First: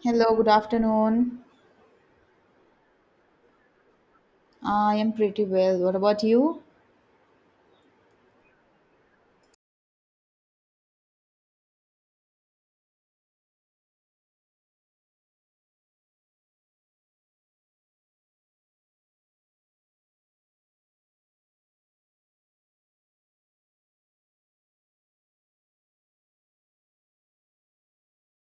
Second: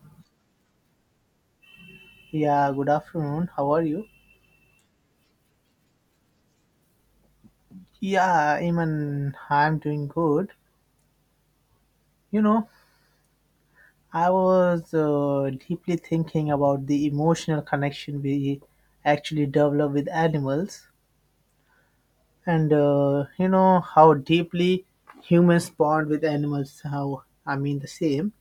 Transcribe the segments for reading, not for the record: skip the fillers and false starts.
Hello, good afternoon. Yeah, good afternoon. How are you? I am pretty well. What about you? Yeah, Iman, I'm doing good. You know, I was deeply thinking about the emotional connection we actually develop with animals and, you know, how deeply humans bond with animals, how I mean the same.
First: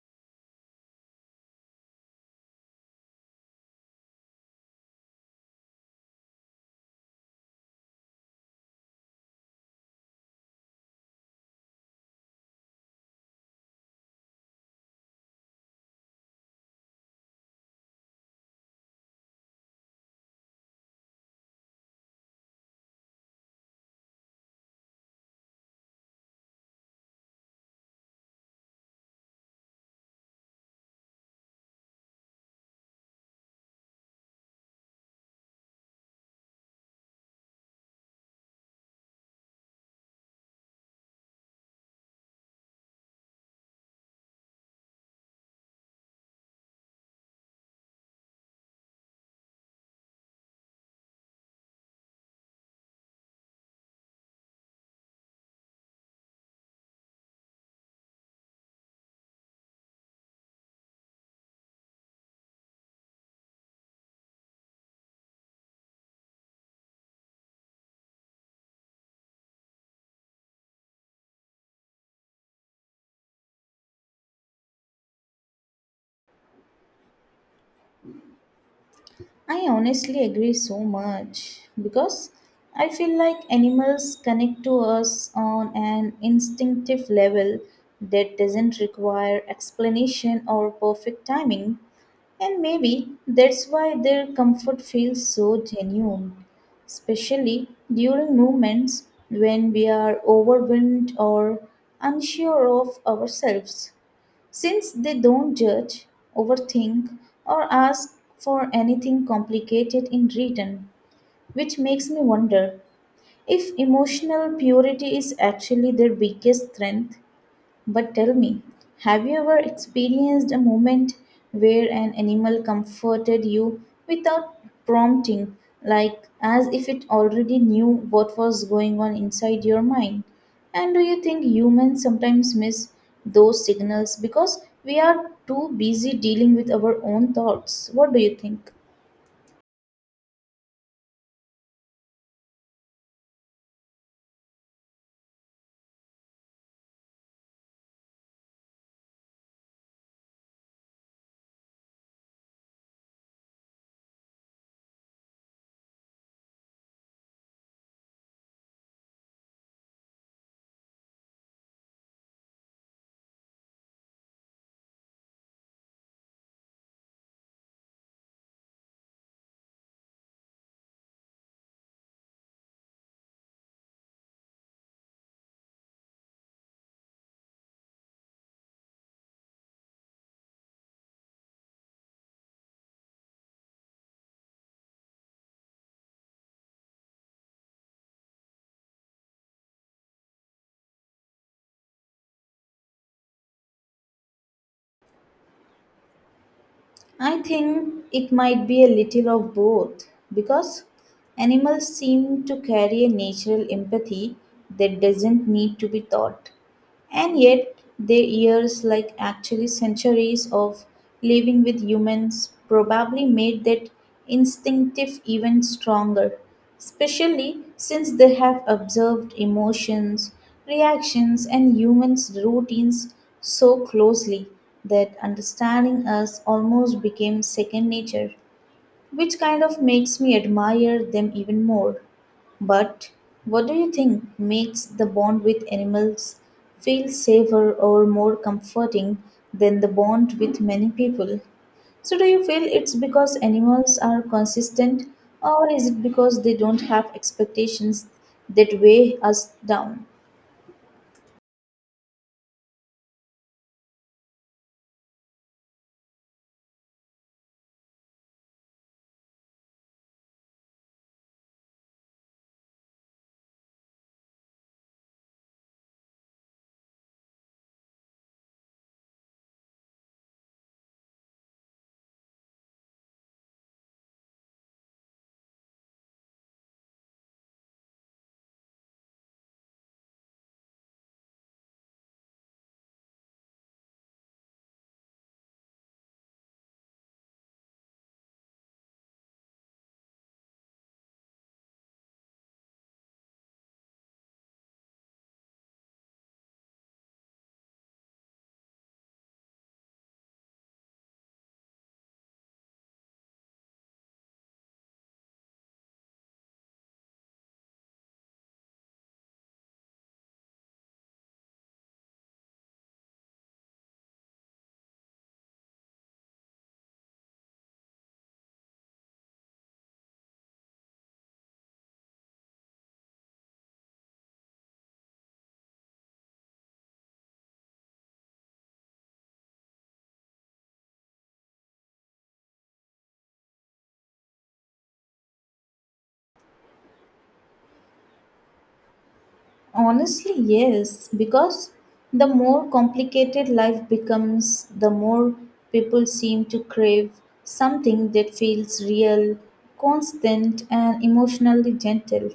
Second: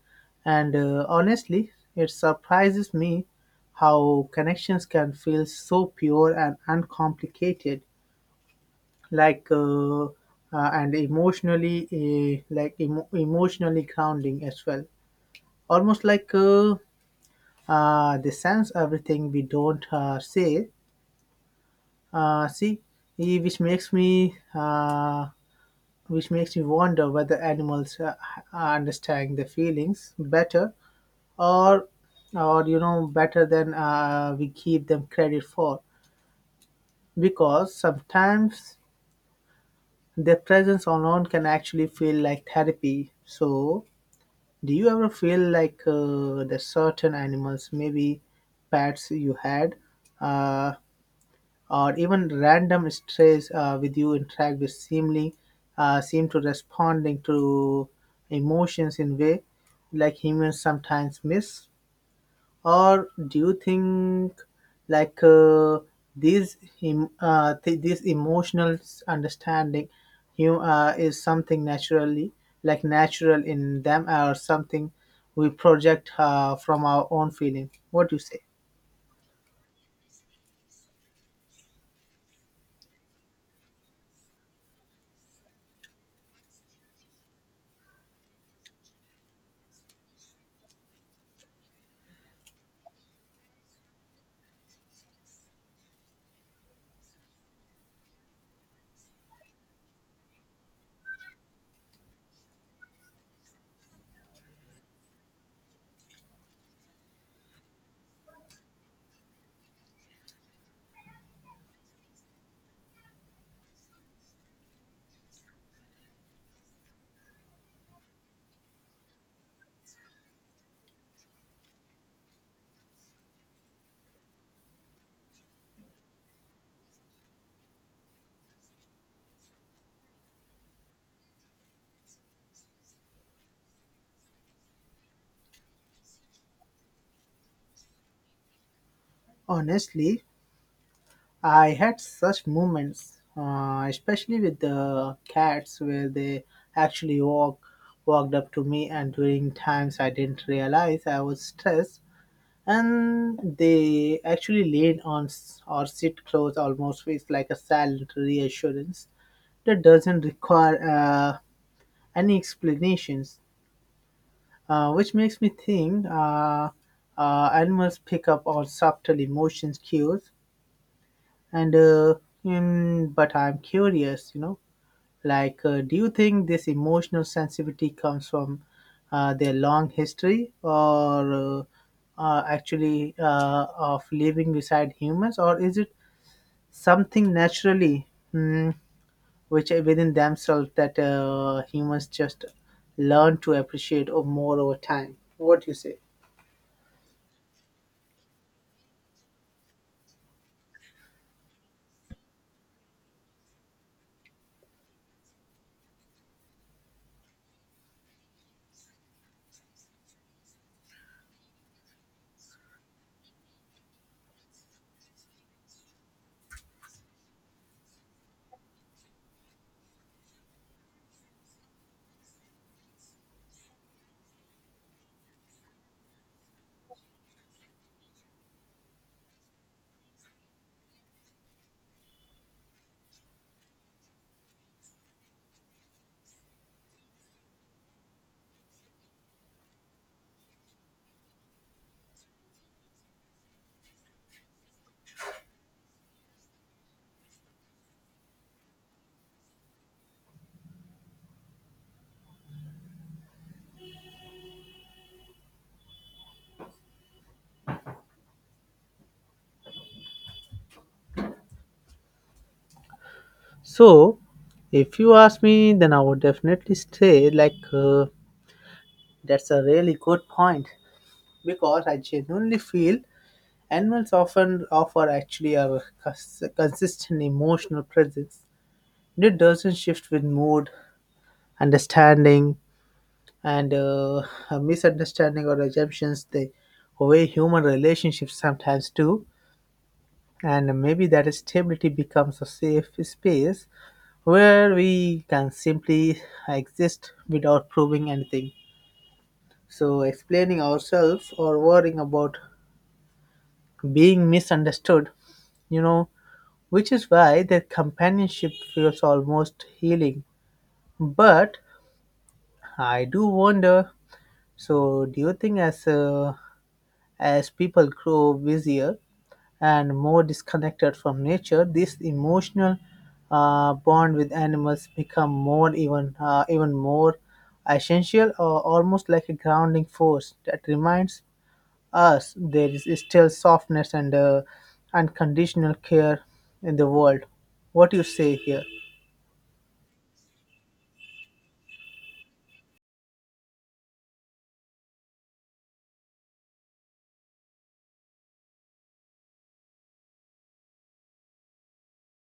And honestly, it surprises me how connections can feel so pure and uncomplicated like uh, uh, and emotionally like emotionally grounding as well, almost they sense everything we don't say, see, eh, which makes me uh, which makes me wonder whether animals understand the feelings better or or better than we give them credit for, because sometimes their presence alone can actually feel like therapy. So, do you ever feel that certain animals, maybe pets you had, uh, or even random strays with you interact with seemingly seem to responding to emotions in way like humans sometimes miss? Or do you think like uh, this emotional understanding you is something naturally, like natural in them, or something we project from our own feeling? What do you say? I honestly agree so much because I feel like animals connect to us on an instinctive level that doesn't require explanation or perfect timing, and maybe that's why their comfort feels so genuine, especially during moments when we are overwhelmed or unsure of ourselves. Since they don't judge, overthink, or ask for anything complicated in return, which makes me wonder if emotional purity is actually their biggest strength. But tell me, have you ever experienced a moment where an animal comforted you without prompting, like as if it already knew what was going on inside your mind? And do you think humans sometimes miss those signals because we are too busy dealing with our own thoughts? What do you think? Honestly, I had such moments especially with the cats, where they actually walked up to me, and during times I didn't realize I was stressed, and they actually lean or sit close, almost it's like a silent reassurance that doesn't require any explanations, which makes me think animals pick up on subtle emotions cues. And but I'm curious, you know, do you think this emotional sensitivity comes from their long history, or actually of living beside humans, or is it something naturally, mm, which are within themselves, that humans just learn to appreciate or more over time? What do you say? I think it might be a little of both because animals seem to carry a natural empathy that doesn't need to be taught. And yet, their ears, like actually centuries of living with humans, probably made that instinctive even stronger, especially since they have observed emotions, reactions, and humans' routines so closely that understanding us almost became second nature, which kind of makes me admire them even more. But what do you think makes the bond with animals feel safer or more comforting than the bond with many people? So, do you feel it's because animals are consistent, or is it because they don't have expectations that weigh us down? So, if you ask me, then I would definitely say that's a really good point, because I genuinely feel animals often offer actually a consistent emotional presence. It doesn't shift with mood, understanding, and a misunderstanding or assumptions the way human relationships sometimes do. And maybe that stability becomes a safe space where we can simply exist without proving anything. So, explaining ourselves or worrying about being misunderstood, you know, which is why their companionship feels almost healing. But I do wonder. So, do you think as people grow busier and more disconnected from nature, this emotional bond with animals become more even more essential, or almost like a grounding force that reminds us there is still softness and unconditional care in the world. What do you say here? Honestly, yes, because the more complicated life becomes, the more people seem to crave something that feels real, constant, and emotionally gentle.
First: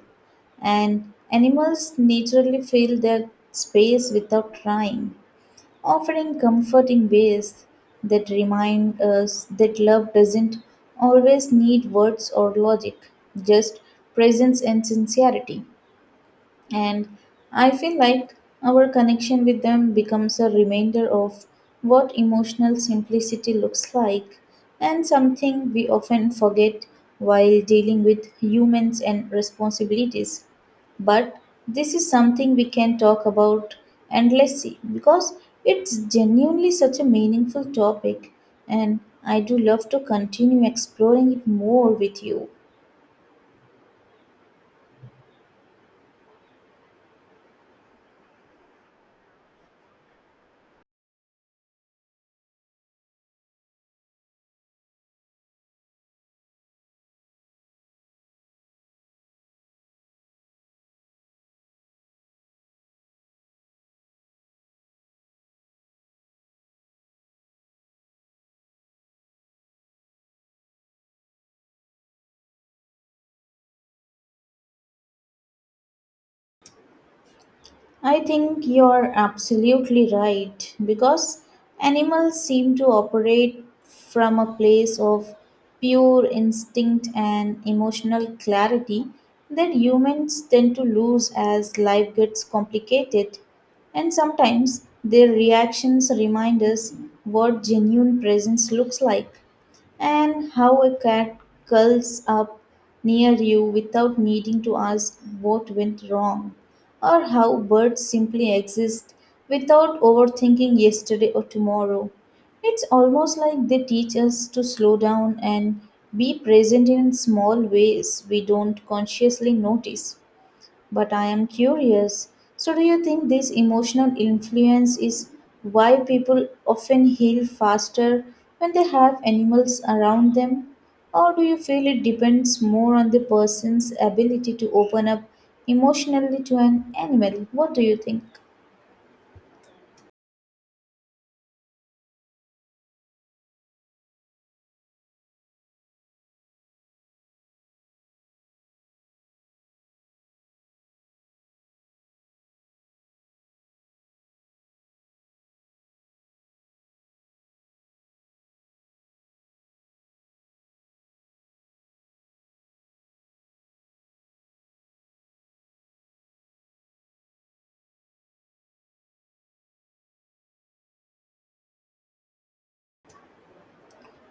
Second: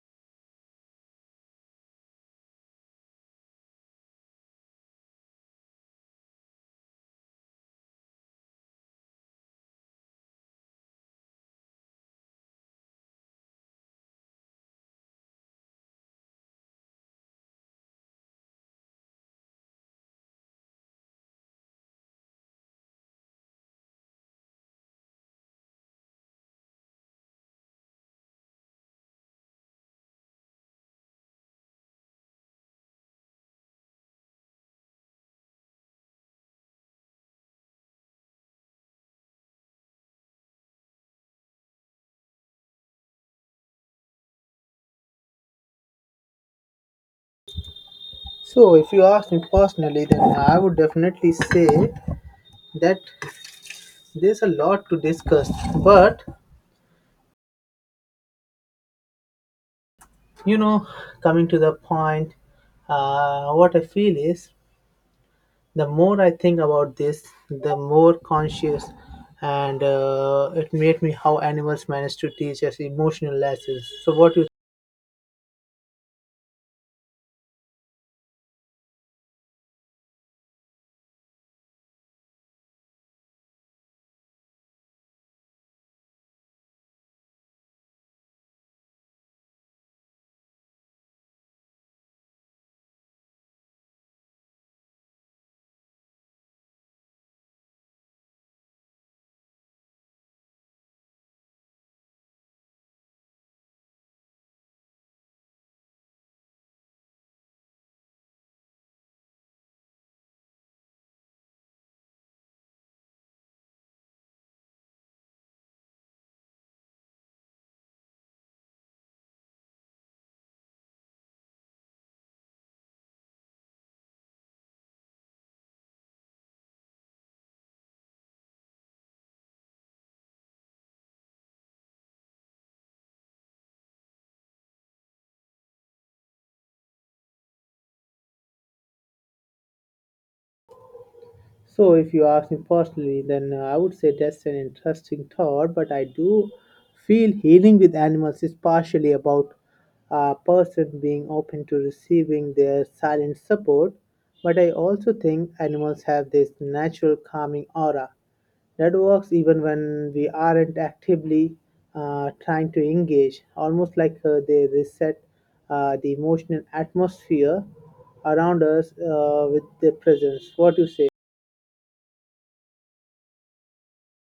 And animals naturally fill that space without trying, offering comfort in ways that remind us that love doesn't always need words or logic, just presence and sincerity. And I feel like our connection with them becomes a reminder of what emotional simplicity looks like, and something we often forget while dealing with humans and responsibilities. But this is something we can talk about endlessly because it's genuinely such a meaningful topic, and I do love to continue exploring it more with you. So, if you ask me personally, then I would definitely say that there's a lot to discuss. But, you know, coming to the point, what I feel is the more I think about this, the more conscious, and it made me how animals manage to teach us emotional lessons. So, what do you? I think you're absolutely right because animals seem to operate from a place of pure instinct and emotional clarity that humans tend to lose as life gets complicated. And sometimes their reactions remind us what genuine presence looks like, and how a cat curls up near you without needing to ask what went wrong, or how birds simply exist without overthinking yesterday or tomorrow. It's almost like they teach us to slow down and be present in small ways we don't consciously notice. But I am curious. So, do you think this emotional influence is why people often heal faster when they have animals around them? Or do you feel it depends more on the person's ability to open up emotionally to an animal? What do you think? So, if you ask me personally, then I would say that's an interesting thought, but I do feel healing with animals is partially about a person being open to receiving their silent support. But I also think animals have this natural calming aura that works even when we aren't actively trying to engage, almost they reset the emotional atmosphere around us with their presence. What do you say?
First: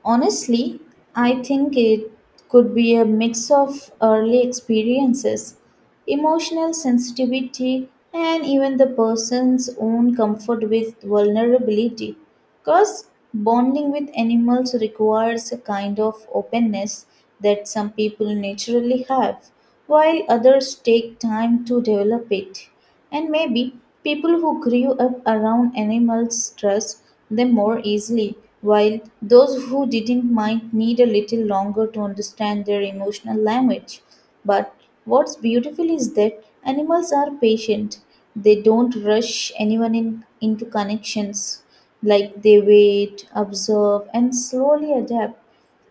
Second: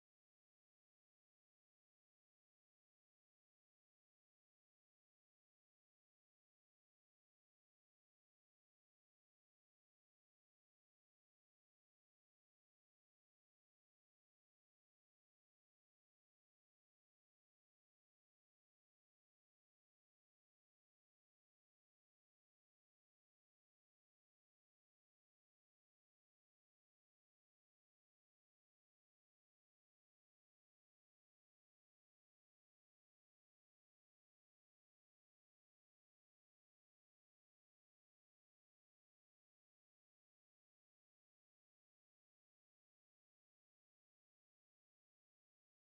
Honestly, I think it could be a mix of early experiences, emotional sensitivity, and even the person's own comfort with vulnerability. Because bonding with animals requires a kind of openness that some people naturally have, while others take time to develop it. And maybe people who grew up around animals trust them more easily, while those who didn't might need a little longer to understand their emotional language. But what's beautiful is that animals are patient, they don't rush anyone in, into connections. Like they wait, observe, and slowly adapt.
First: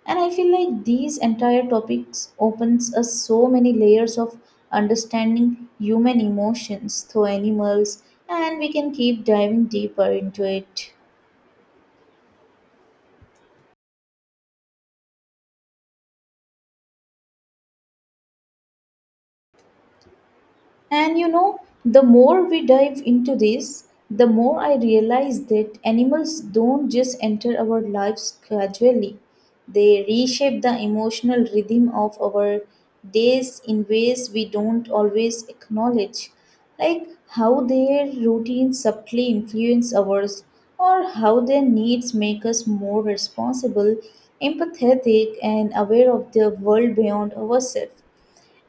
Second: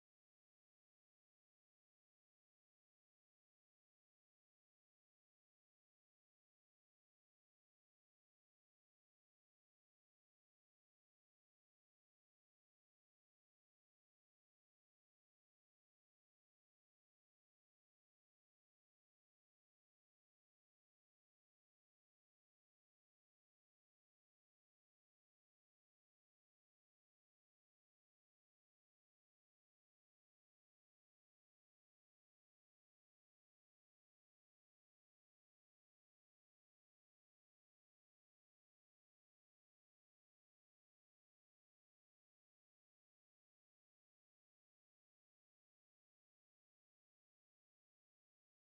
And I feel like these entire topics opens us so many layers of understanding human emotions through animals, and we can keep diving deeper into it. And you know, the more we dive into this, the more I realize that animals don't just enter our lives gradually. They reshape the emotional rhythm of our days in ways we don't always acknowledge, like how their routines subtly influence ours, or how their needs make us more responsible, empathetic, and aware of the world beyond ourselves.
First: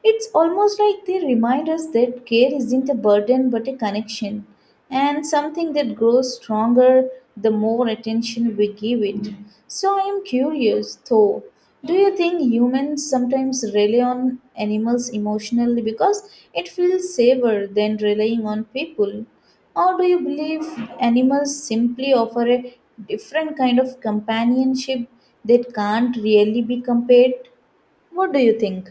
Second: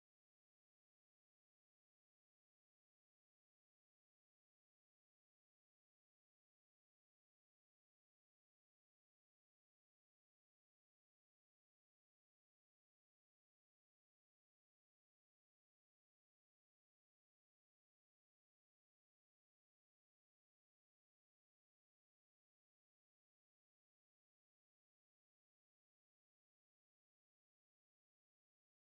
It's almost like they remind us that care isn't a burden but a connection, and something that grows stronger the more attention we give it. So I am curious though, do you think humans sometimes rely on animals emotionally because it feels safer than relying on people? Or do you believe animals simply offer a different kind of companionship that can't really be compared? What do you think?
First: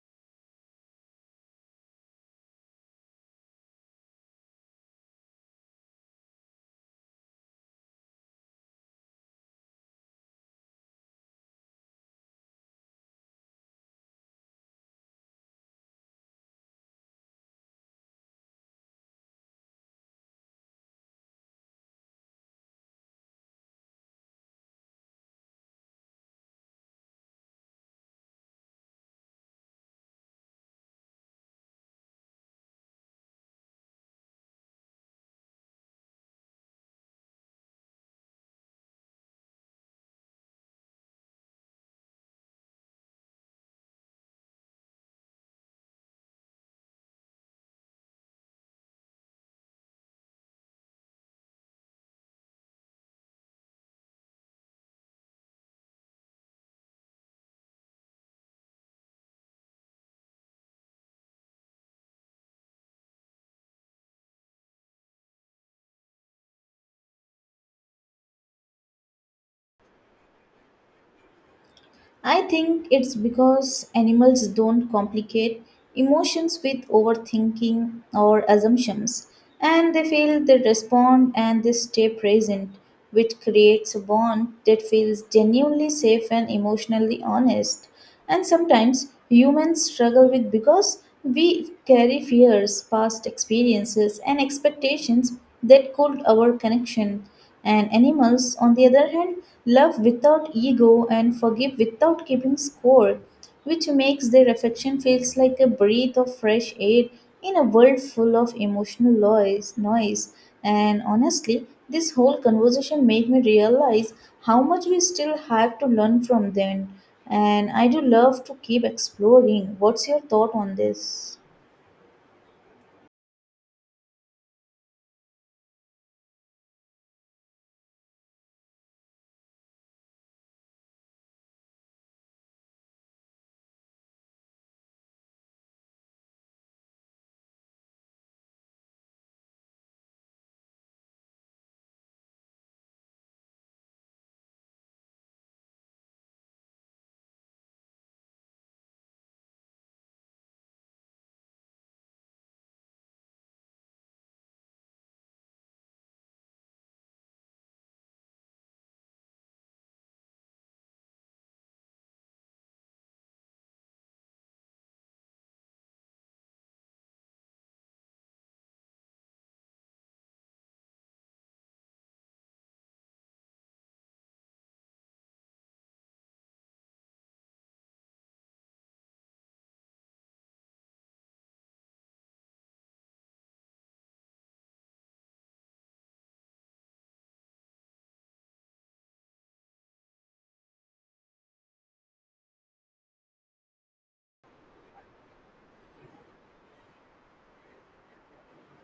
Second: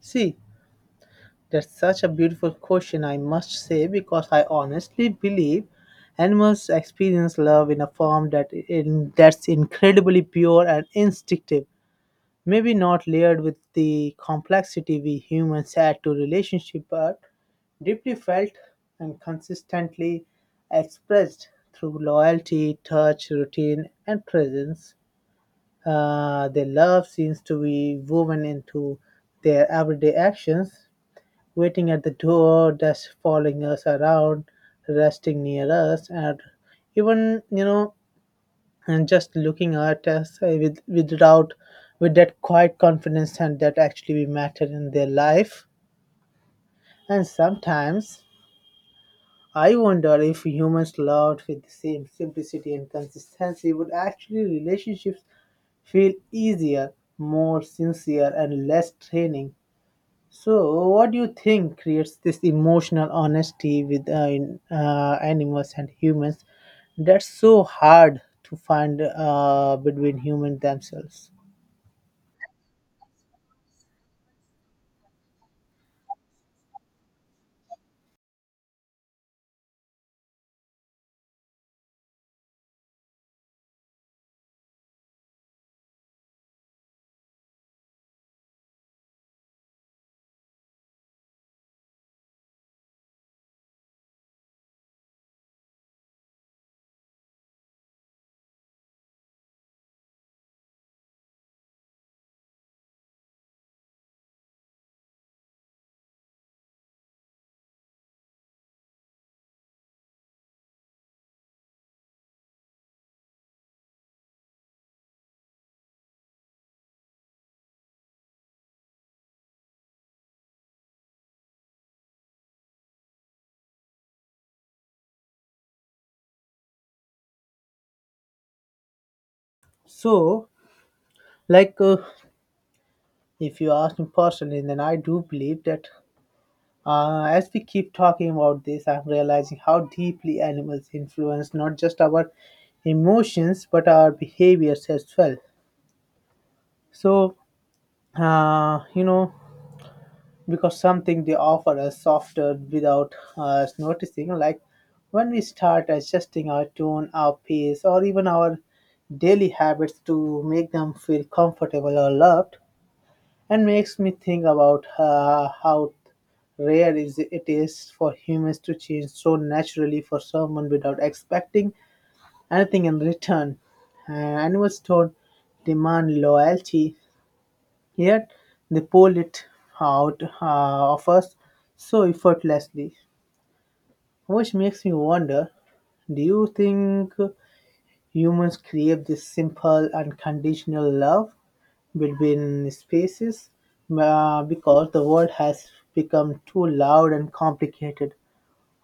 See, that's such a beautiful question, I must say, because I honestly believe animals experience love in a form that's incredibly pure and instinctive. Maybe not layered with the complexity we humans add to relationship, but deeply felt and consistently expressed through loyalty, touch, routine, and presence. Their love seems to be woven into their everyday actions, waiting at the door, just following us around, resting near us, and even you know, and just looking at us with without with that quiet confidence, and that actually we matter in their life. And sometimes I wonder if humans loved with the same simplicity and consistency, would actually relationships feel easier, more sincere, and less draining. So, what do you think creates this emotional honesty animals and humans, that's so hard to find between humans themselves? I think it's because animals don't complicate emotions with overthinking or assumptions, and they feel, they respond, and they stay present, which creates a bond that feels genuinely safe and emotionally honest. And sometimes humans struggle with because we carry fears, past experiences, and expectations that could our connection. And animals, on the other hand, love without ego and forgive without keeping score, which makes their affection feels like a breath of fresh air in a world full of emotional noise, noise. And honestly, this whole conversation made me realize how much we still have to learn from them. And I do love to keep exploring. What's your thought on this? So, like, uh, if you ask me personally, then I do believe that as we keep talking about this, I'm realizing how deeply animals influence not just our emotions but our behaviors as well. So, you know, because something they offer us softer without us noticing, like when we start adjusting our tone, our pace, or even our daily habits to make them feel comfortable or loved. And makes me think about how rare is for humans to change so naturally for someone without expecting anything in return. Animals don't demand loyalty, yet they pull it out of us so effortlessly, which makes me wonder, do you think humans crave this simple unconditional love between species because the world has become too loud and complicated?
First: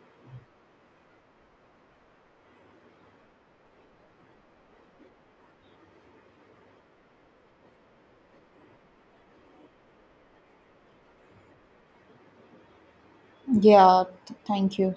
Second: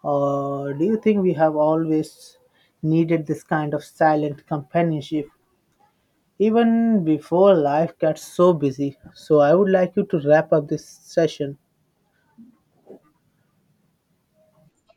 Or do you think we have always needed this kind of silent companionship, even before life gets so busy? So I would like you to wrap up this session. Yeah, thank you.